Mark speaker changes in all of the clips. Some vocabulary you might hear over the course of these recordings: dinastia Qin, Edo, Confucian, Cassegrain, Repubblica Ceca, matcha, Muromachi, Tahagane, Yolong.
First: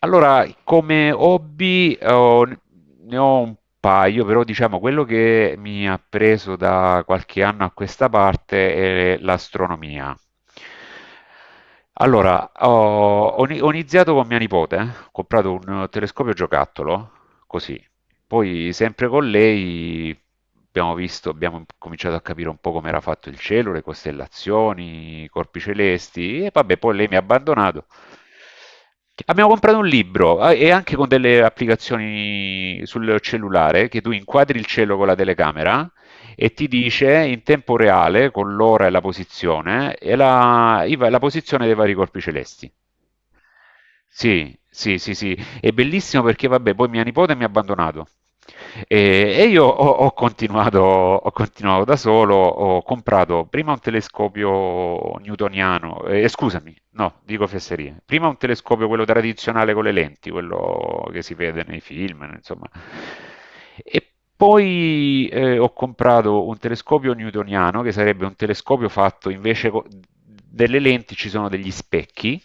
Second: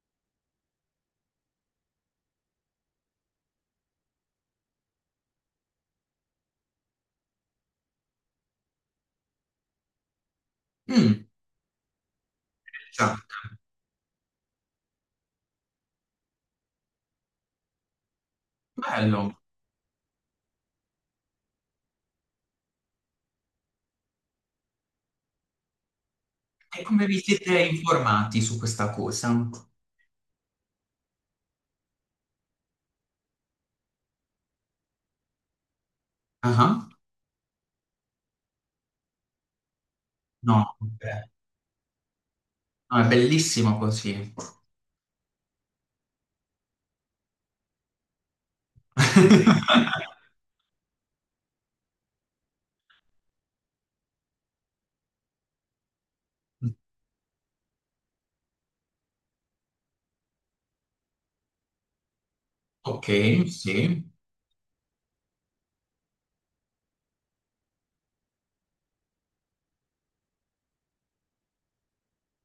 Speaker 1: Allora, come hobby ne ho un paio, però diciamo quello che mi ha preso da qualche anno a questa parte è l'astronomia.
Speaker 2: Mm,
Speaker 1: Allora, ho,
Speaker 2: già,
Speaker 1: ho ni- ho iniziato con mia nipote, ho comprato un telescopio giocattolo, così, poi, sempre con
Speaker 2: bello.
Speaker 1: lei, abbiamo cominciato a capire un po' come era fatto il cielo, le costellazioni, i corpi celesti, e vabbè,
Speaker 2: E
Speaker 1: poi
Speaker 2: come
Speaker 1: lei mi ha
Speaker 2: vi siete
Speaker 1: abbandonato.
Speaker 2: informati su questa cosa?
Speaker 1: Abbiamo comprato un libro, e anche con delle applicazioni sul cellulare che tu inquadri il cielo con la telecamera e ti
Speaker 2: Ah,
Speaker 1: dice in tempo reale con l'ora e la posizione e
Speaker 2: no,
Speaker 1: la, i
Speaker 2: ok.
Speaker 1: va- la posizione dei vari corpi celesti.
Speaker 2: No, è bellissimo così.
Speaker 1: Sì, sì, sì, sì, è bellissimo perché, vabbè, poi mia nipote mi ha abbandonato. E io ho, ho continuato, ho continuato da solo, ho comprato prima un telescopio newtoniano, scusami, no, dico fesserie, prima un telescopio, quello tradizionale con le lenti, quello che si vede nei film, insomma,
Speaker 2: Ok, sì.
Speaker 1: e poi ho comprato un telescopio newtoniano, che sarebbe un telescopio fatto invece delle lenti ci sono degli specchi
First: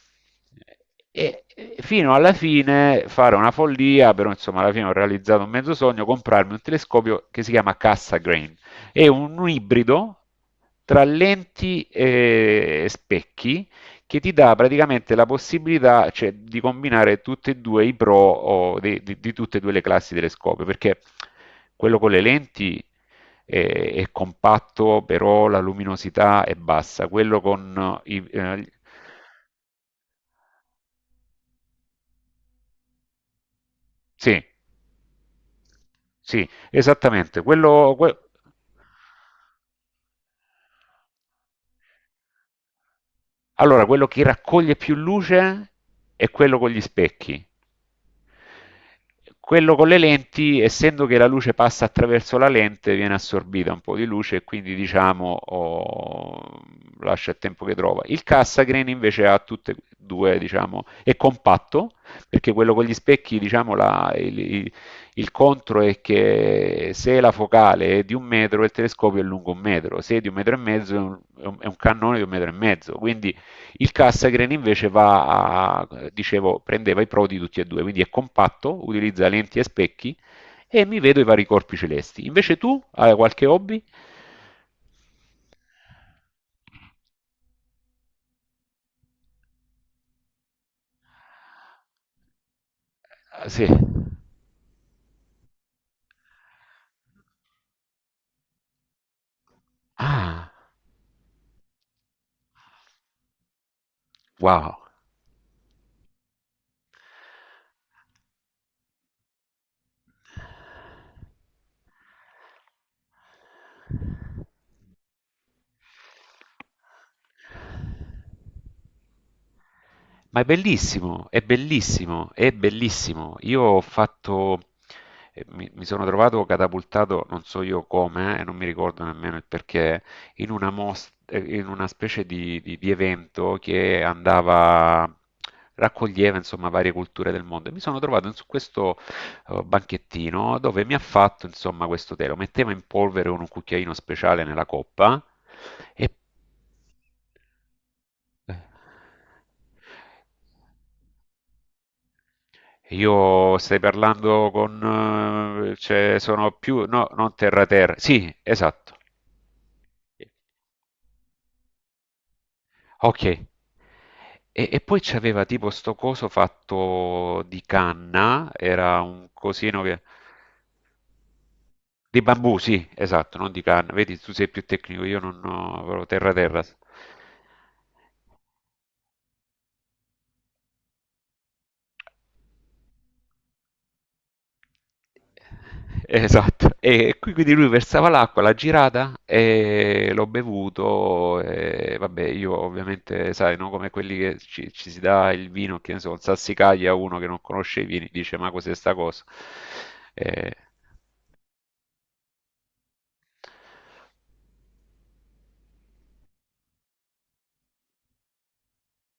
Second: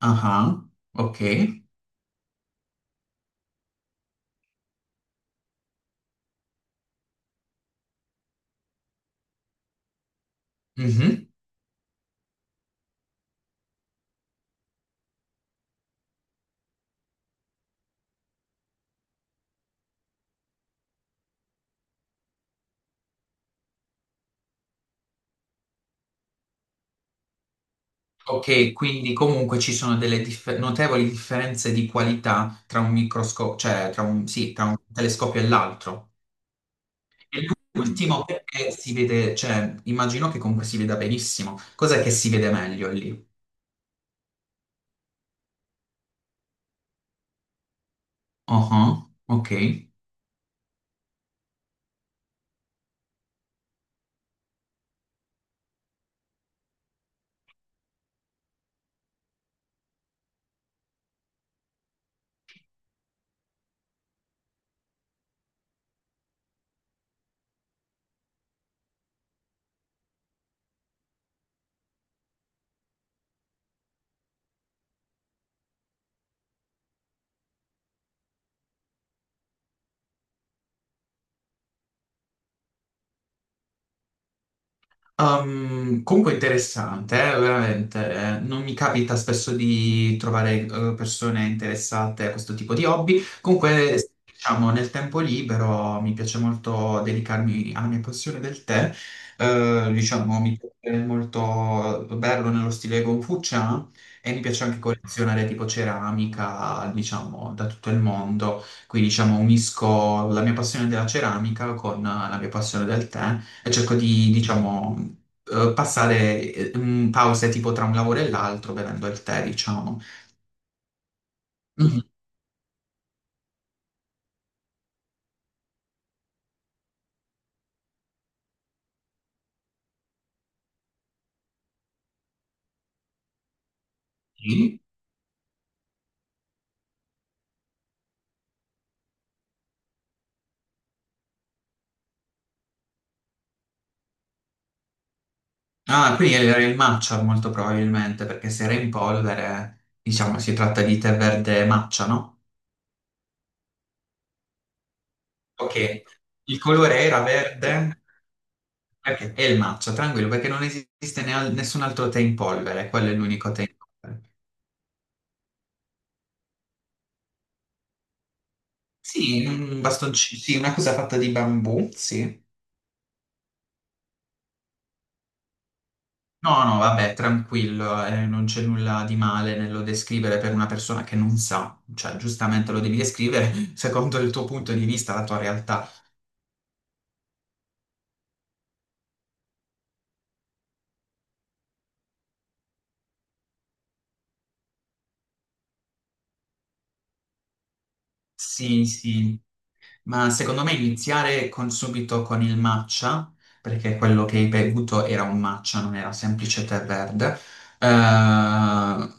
Speaker 2: Ah, ok.
Speaker 1: e fino alla fine fare una follia, però insomma alla fine ho realizzato un mezzo sogno, comprarmi un telescopio che si chiama Cassa Grain. È un ibrido tra
Speaker 2: Mhm.
Speaker 1: lenti e specchi che ti dà praticamente la possibilità, cioè, di combinare tutti e due i pro o di tutte e due le classi telescopio, perché quello con le lenti è, è compatto, però la luminosità è bassa, quello con i.
Speaker 2: Ok, quindi comunque ci sono delle notevoli differenze di qualità tra un microscopio, cioè tra un,
Speaker 1: Sì,
Speaker 2: sì, tra un telescopio e l'altro.
Speaker 1: sì, esattamente.
Speaker 2: E
Speaker 1: Quello, que-
Speaker 2: l'ultimo perché si vede, cioè immagino che comunque si veda benissimo. Cos'è che si vede meglio lì?
Speaker 1: allora, quello che raccoglie più luce è quello con gli specchi.
Speaker 2: Ah, ok.
Speaker 1: Quello con le lenti, essendo che la luce passa attraverso la lente, viene assorbita un po' di luce, e quindi diciamo lascia il tempo che trova. Il Cassagrain invece ha tutte e due, diciamo, è compatto, perché quello con gli specchi, diciamo, il contro è che se la focale è di un metro, il telescopio è lungo un metro, se è di un metro e mezzo, è un cannone di un metro e mezzo. Quindi il Cassagren invece va a, dicevo, prendeva i pro di tutti e due, quindi è compatto, utilizza lenti e specchi e mi vedo i vari corpi celesti. Invece tu hai qualche hobby?
Speaker 2: Comunque interessante, veramente. Non mi capita spesso di trovare persone interessate a questo tipo di hobby.
Speaker 1: Ah, sì.
Speaker 2: Comunque, diciamo, nel tempo libero mi piace molto dedicarmi alla mia passione del tè. Diciamo,
Speaker 1: Ah,
Speaker 2: mi piace molto berlo nello stile Confucian e mi piace
Speaker 1: wow.
Speaker 2: anche collezionare tipo ceramica, diciamo, da tutto il mondo. Qui, diciamo, unisco la mia passione della ceramica con la mia passione del tè e cerco di, diciamo, passare pause tipo tra un lavoro e l'altro bevendo il tè, diciamo.
Speaker 1: Ma è bellissimo, è
Speaker 2: Mhm.
Speaker 1: bellissimo, è bellissimo. Io ho fatto, mi, mi sono trovato catapultato, non so io come, e non mi ricordo nemmeno il perché, in una specie di evento che
Speaker 2: Sì.
Speaker 1: andava, raccoglieva insomma varie culture del mondo. E mi sono trovato su questo banchettino dove mi ha fatto insomma questo tè, lo metteva in polvere con un cucchiaino speciale nella coppa e...
Speaker 2: Ah, quindi era il matcha molto probabilmente, perché se era in polvere, diciamo, si tratta di tè verde matcha, no?
Speaker 1: Io stai parlando con...
Speaker 2: Ok,
Speaker 1: cioè, sono
Speaker 2: il
Speaker 1: più...
Speaker 2: colore
Speaker 1: No,
Speaker 2: era
Speaker 1: non terra terra.
Speaker 2: verde
Speaker 1: Sì, esatto.
Speaker 2: perché è il matcha, tranquillo, perché non esiste nessun altro tè in polvere, quello è
Speaker 1: Ok. E,
Speaker 2: l'unico tè in polvere.
Speaker 1: e poi c'aveva tipo sto coso fatto di canna, era un
Speaker 2: Sì, un
Speaker 1: cosino che...
Speaker 2: bastoncino, sì, una cosa fatta di bambù,
Speaker 1: Di
Speaker 2: sì.
Speaker 1: bambù, sì, esatto, non di canna. Vedi, tu sei più tecnico, io non ho proprio terra terra.
Speaker 2: No, no, vabbè, tranquillo, non c'è nulla di male nello descrivere per una persona che non sa, cioè giustamente lo devi descrivere secondo il tuo punto di vista, la tua realtà.
Speaker 1: Esatto. E qui quindi lui versava l'acqua, l'ha girata e l'ho bevuto. E vabbè, io ovviamente, sai, no, come quelli che ci si dà il vino, che ne so, il sassicaglia a uno che non conosce i vini, dice ma cos'è
Speaker 2: Sì,
Speaker 1: sta cosa?
Speaker 2: sì. Ma
Speaker 1: Eh,
Speaker 2: secondo me iniziare subito con il matcha, perché quello che hai bevuto era un matcha, non era semplice tè verde, eh,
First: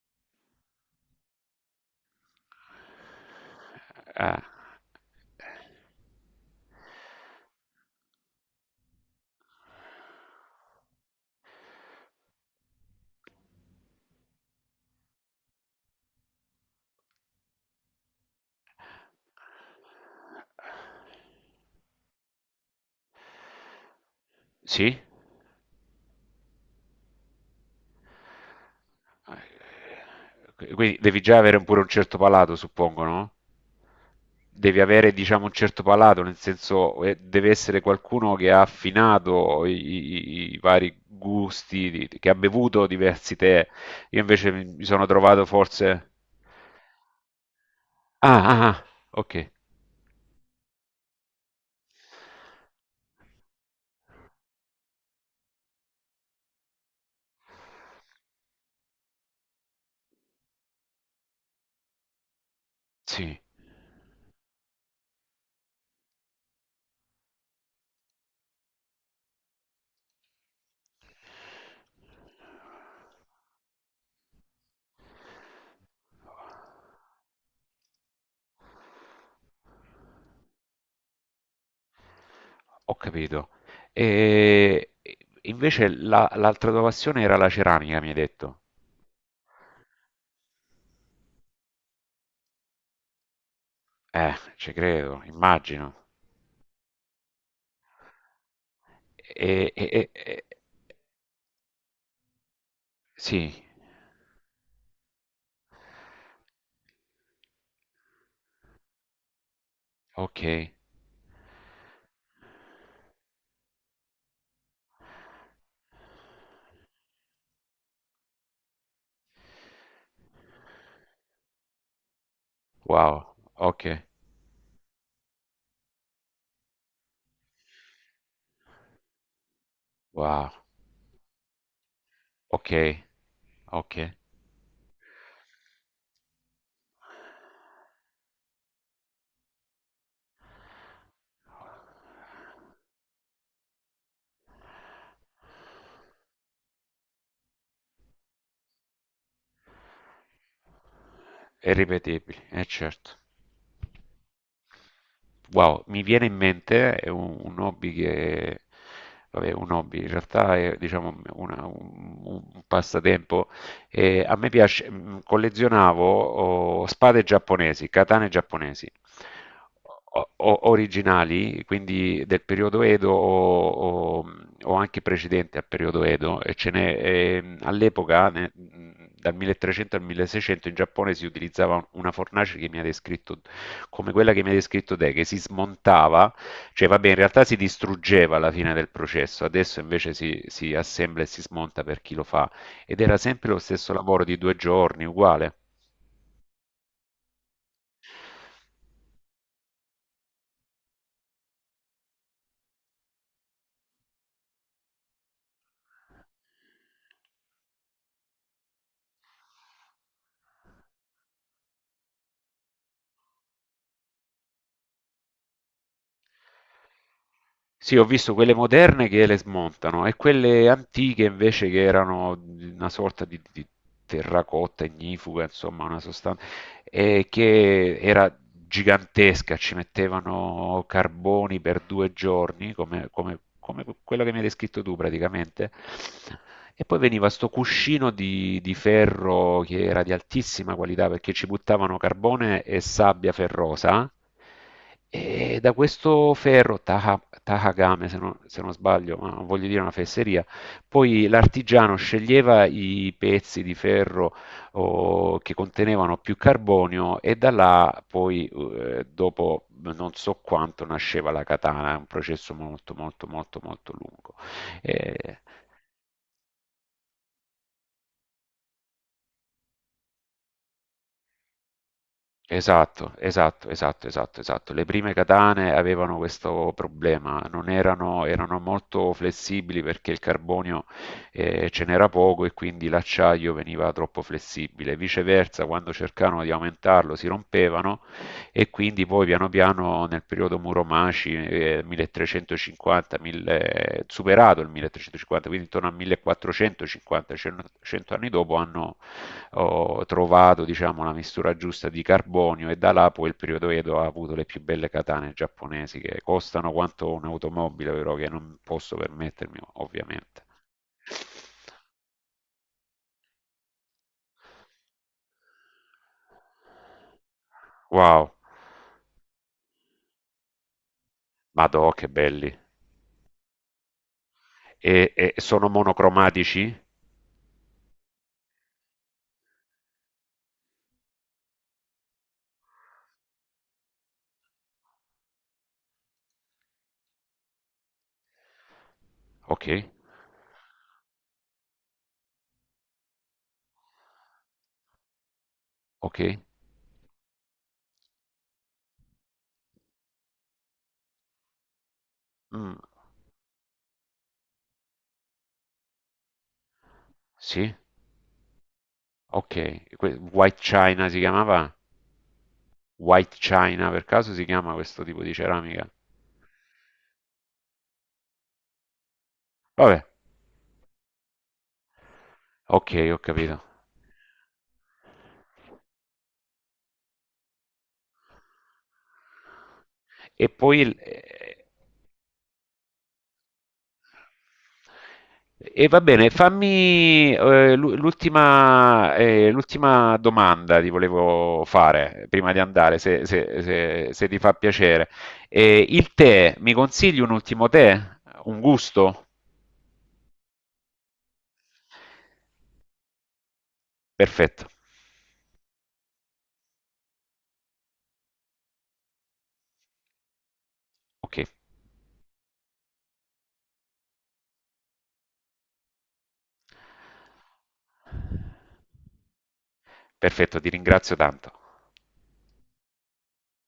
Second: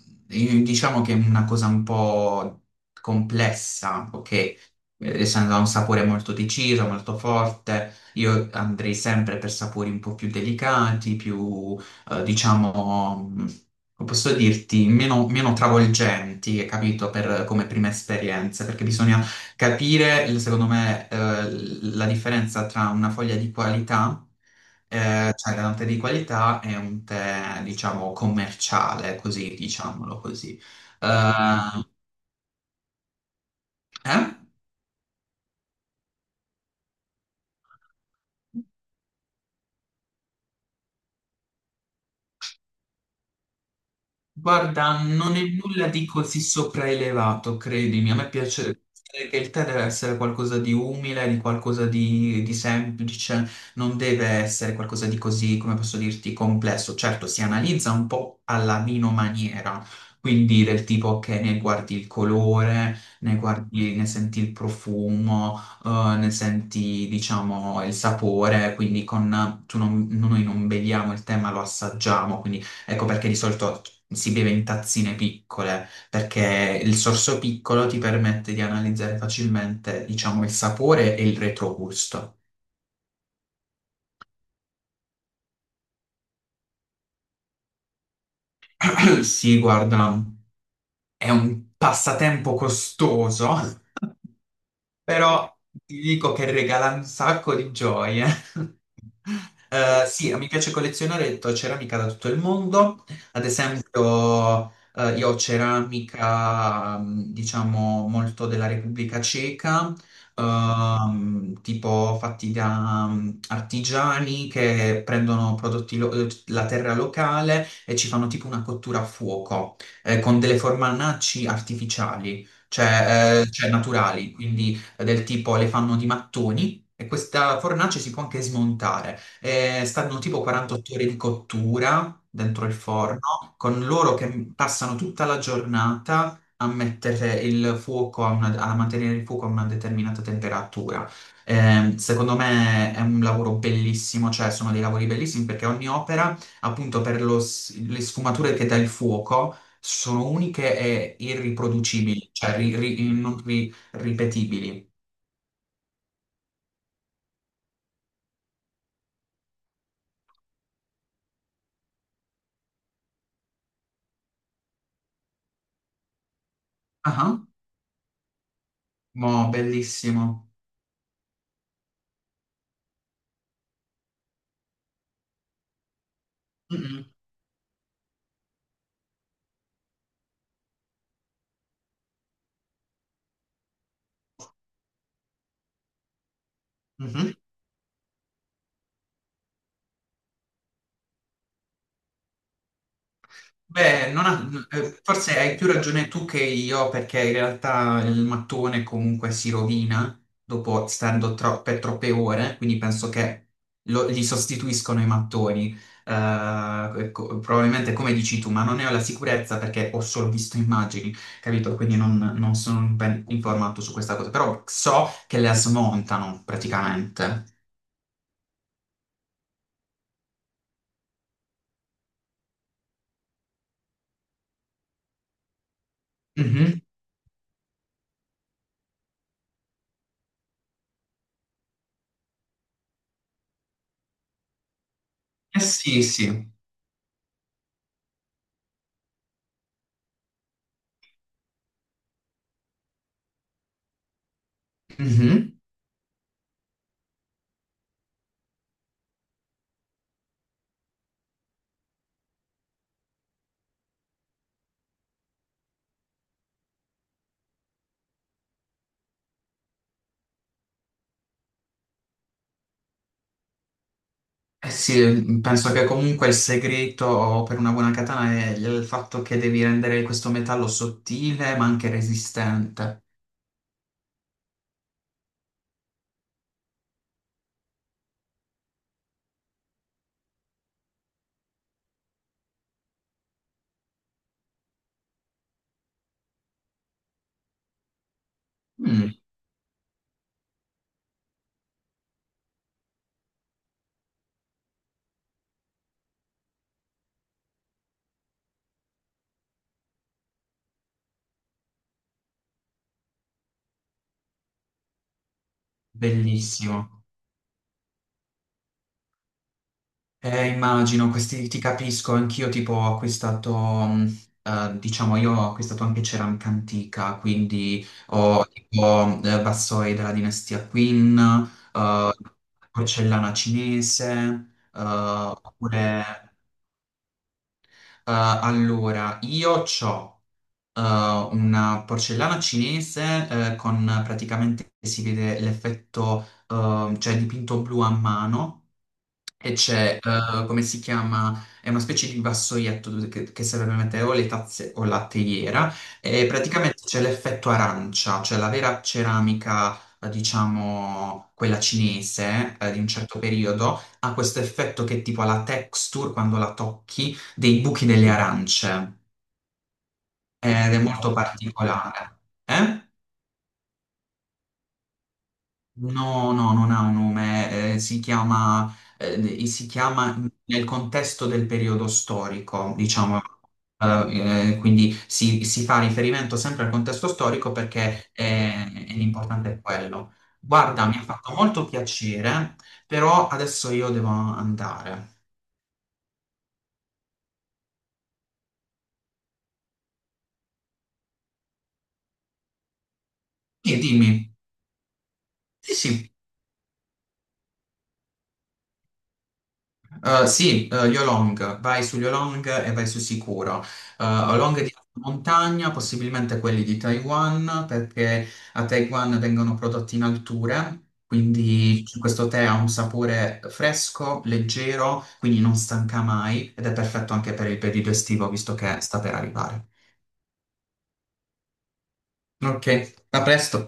Speaker 2: diciamo che è una cosa un po' complessa, ok?
Speaker 1: ah,
Speaker 2: Essendo un sapore molto deciso, molto forte, io andrei sempre per sapori un po' più delicati, più, diciamo, come posso dirti, meno travolgenti, capito, come prima esperienza, perché bisogna capire, secondo me, la differenza tra una foglia di qualità,
Speaker 1: sì?
Speaker 2: cioè da un tè di qualità e un tè, diciamo, commerciale, così,
Speaker 1: Eh,
Speaker 2: diciamolo così.
Speaker 1: Quindi devi già avere pure
Speaker 2: Eh,
Speaker 1: un certo palato, suppongo, no?
Speaker 2: eh?
Speaker 1: Devi avere, diciamo, un certo palato, nel senso, deve essere qualcuno che ha affinato i vari gusti, che ha bevuto diversi tè. Io invece mi
Speaker 2: Guarda,
Speaker 1: sono
Speaker 2: non è
Speaker 1: trovato
Speaker 2: nulla di
Speaker 1: forse...
Speaker 2: così sopraelevato, credimi. A me
Speaker 1: Ah,
Speaker 2: piace
Speaker 1: ah, ah,
Speaker 2: pensare
Speaker 1: ok,
Speaker 2: che il tè deve essere qualcosa di umile, di qualcosa di semplice, non deve essere qualcosa di così, come posso dirti, complesso. Certo, si analizza un po' alla vinomaniera, quindi del tipo che ne guardi il colore, ne
Speaker 1: sì,
Speaker 2: guardi, ne senti il profumo, ne senti, diciamo, il sapore, quindi con, tu non- noi non beviamo il tè, ma lo assaggiamo, quindi. Ecco perché di solito si beve in tazzine piccole, perché il sorso piccolo ti permette di analizzare facilmente, diciamo, il sapore e il retrogusto.
Speaker 1: ho capito. E invece l'altra tua passione era la ceramica, mi hai detto.
Speaker 2: Sì, guarda, è un passatempo costoso,
Speaker 1: Ci credo,
Speaker 2: però ti
Speaker 1: immagino.
Speaker 2: dico che regala un sacco di gioie.
Speaker 1: E, e- e-
Speaker 2: Sì,
Speaker 1: e-
Speaker 2: mi piace collezionare ceramica da tutto il mondo, ad
Speaker 1: Sì.
Speaker 2: esempio io ho ceramica, diciamo, molto della Repubblica Ceca,
Speaker 1: Okay.
Speaker 2: tipo fatti da artigiani che prendono prodotti, la terra locale e ci fanno tipo una cottura a fuoco, con delle formanacci artificiali
Speaker 1: Wow.
Speaker 2: cioè, cioè
Speaker 1: Okay.
Speaker 2: naturali, quindi del tipo le fanno di mattoni e questa fornace si può anche smontare. Stanno tipo
Speaker 1: Wow.
Speaker 2: 48 ore di cottura dentro il
Speaker 1: Okay,
Speaker 2: forno, con
Speaker 1: okay.
Speaker 2: loro che passano tutta la giornata a mettere il fuoco a mantenere il fuoco a una determinata temperatura. Secondo me è un lavoro bellissimo, cioè sono dei lavori bellissimi perché ogni opera, appunto per le sfumature che dà il fuoco, sono uniche e
Speaker 1: È
Speaker 2: irriproducibili,
Speaker 1: irripetibile,
Speaker 2: cioè
Speaker 1: eh
Speaker 2: ri-
Speaker 1: certo.
Speaker 2: ri- non ri- ripetibili.
Speaker 1: Wow, mi viene in mente, è un hobby che, vabbè, un hobby, in realtà è, diciamo, un passatempo. A me piace, collezionavo spade
Speaker 2: Ah,
Speaker 1: giapponesi, katane giapponesi,
Speaker 2: mo, bellissimo.
Speaker 1: originali, quindi del periodo Edo o- o anche precedente al periodo Edo, e ce n'è,
Speaker 2: Mm-mm,
Speaker 1: all'epoca, dal 1300 al 1600 in Giappone si utilizzava una fornace che mi ha descritto come quella che mi hai descritto te, che si smontava, cioè vabbè, in
Speaker 2: mhm.
Speaker 1: realtà si distruggeva alla fine del processo, adesso invece si assembla e si smonta per chi lo fa, ed era sempre lo stesso
Speaker 2: Beh,
Speaker 1: lavoro
Speaker 2: non
Speaker 1: di due
Speaker 2: ha-
Speaker 1: giorni,
Speaker 2: forse
Speaker 1: uguale.
Speaker 2: hai più ragione tu che io, perché in realtà il mattone comunque si rovina dopo stando per troppe ore, quindi penso che gli sostituiscono i mattoni. Eh, ecco, probabilmente come dici tu, ma non ne ho la sicurezza perché ho solo visto immagini, capito? Quindi non sono ben informato su questa cosa, però so che le smontano praticamente.
Speaker 1: Sì, ho visto quelle moderne che le smontano e quelle antiche invece che erano una sorta di terracotta ignifuga, insomma, una sostanza.
Speaker 2: Mhm.
Speaker 1: E che era gigantesca, ci mettevano carboni per 2 giorni, come, come quello che mi hai descritto tu
Speaker 2: Eh
Speaker 1: praticamente.
Speaker 2: sì, sì.
Speaker 1: E poi veniva sto cuscino di ferro che era di altissima qualità perché ci buttavano carbone e sabbia ferrosa.
Speaker 2: Mm-hmm.
Speaker 1: E da questo ferro, Tahagame, se non sbaglio, ma non voglio dire una fesseria, poi l'artigiano sceglieva i pezzi di ferro o che contenevano più carbonio e da là poi dopo non so quanto nasceva la katana, è un processo molto molto molto molto lungo.
Speaker 2: Eh sì,
Speaker 1: Eh,
Speaker 2: penso che comunque il segreto per una buona katana è il fatto che devi rendere questo metallo sottile ma anche resistente.
Speaker 1: Esatto, esatto, esatto, esatto, esatto. Le prime katane avevano questo problema, non erano, erano molto flessibili perché il carbonio ce n'era poco e quindi l'acciaio veniva troppo flessibile. Viceversa, quando cercavano di aumentarlo si rompevano, e quindi
Speaker 2: Mm,
Speaker 1: poi piano piano nel periodo Muromaci 1350, 1000, superato il 1350, quindi intorno al 1450, 100 anni dopo hanno ho trovato, diciamo, la mistura giusta di carbonio, e da là poi il periodo Edo ha avuto le più belle katane giapponesi, che costano
Speaker 2: bellissimo.
Speaker 1: quanto un'automobile, però che non posso permettermi, ovviamente.
Speaker 2: Immagino, questi ti capisco, anch'io tipo ho acquistato, mm, diciamo io ho acquistato anche ceramica antica, quindi
Speaker 1: Wow,
Speaker 2: ho tipo vassoi della dinastia Qin,
Speaker 1: madò, che
Speaker 2: eh,
Speaker 1: belli.
Speaker 2: porcellana cinese,
Speaker 1: E sono
Speaker 2: oppure.
Speaker 1: monocromatici?
Speaker 2: eh, allora, io c'ho... eh, una porcellana cinese con praticamente si vede l'effetto, cioè dipinto blu a mano e
Speaker 1: Ok,
Speaker 2: c'è, come si chiama, è una specie di vassoietto che serve per mettere o le tazze o la teiera
Speaker 1: ok.
Speaker 2: e praticamente c'è l'effetto arancia, cioè la vera ceramica, diciamo, quella cinese,
Speaker 1: Mm,
Speaker 2: di un certo periodo, ha questo effetto che è tipo alla texture quando la tocchi dei
Speaker 1: sì,
Speaker 2: buchi delle arance
Speaker 1: ok. White
Speaker 2: ed è
Speaker 1: China
Speaker 2: molto
Speaker 1: si chiamava?
Speaker 2: particolare. Eh?
Speaker 1: White China per caso si chiama questo tipo di ceramica?
Speaker 2: No, no, non ha un nome, si chiama, eh, si
Speaker 1: Vabbè,
Speaker 2: chiama nel contesto del periodo storico,
Speaker 1: ok, ho
Speaker 2: diciamo.
Speaker 1: capito.
Speaker 2: Quindi si fa riferimento sempre al contesto storico perché l'importante è quello.
Speaker 1: E poi
Speaker 2: Guarda,
Speaker 1: il-
Speaker 2: mi ha fatto molto
Speaker 1: eh,
Speaker 2: piacere, però adesso io devo andare.
Speaker 1: E va bene, fammi l'ultima domanda ti volevo fare prima di andare, se, se-
Speaker 2: Sì,
Speaker 1: se- se
Speaker 2: dimmi.
Speaker 1: ti fa piacere.
Speaker 2: Sì,
Speaker 1: Eh,
Speaker 2: sì.
Speaker 1: il tè, mi consigli un ultimo tè? Un gusto?
Speaker 2: Sì, Yolong, vai su Yolong e vai su sicuro. Yolong di
Speaker 1: Perfetto,
Speaker 2: alta montagna, possibilmente quelli di Taiwan, perché a Taiwan vengono prodotti in alture,
Speaker 1: ok,
Speaker 2: quindi questo tè ha un sapore fresco, leggero, quindi non stanca mai ed è perfetto anche per il periodo estivo, visto che sta per arrivare.
Speaker 1: perfetto, ti ringrazio tanto.
Speaker 2: Ok, a presto.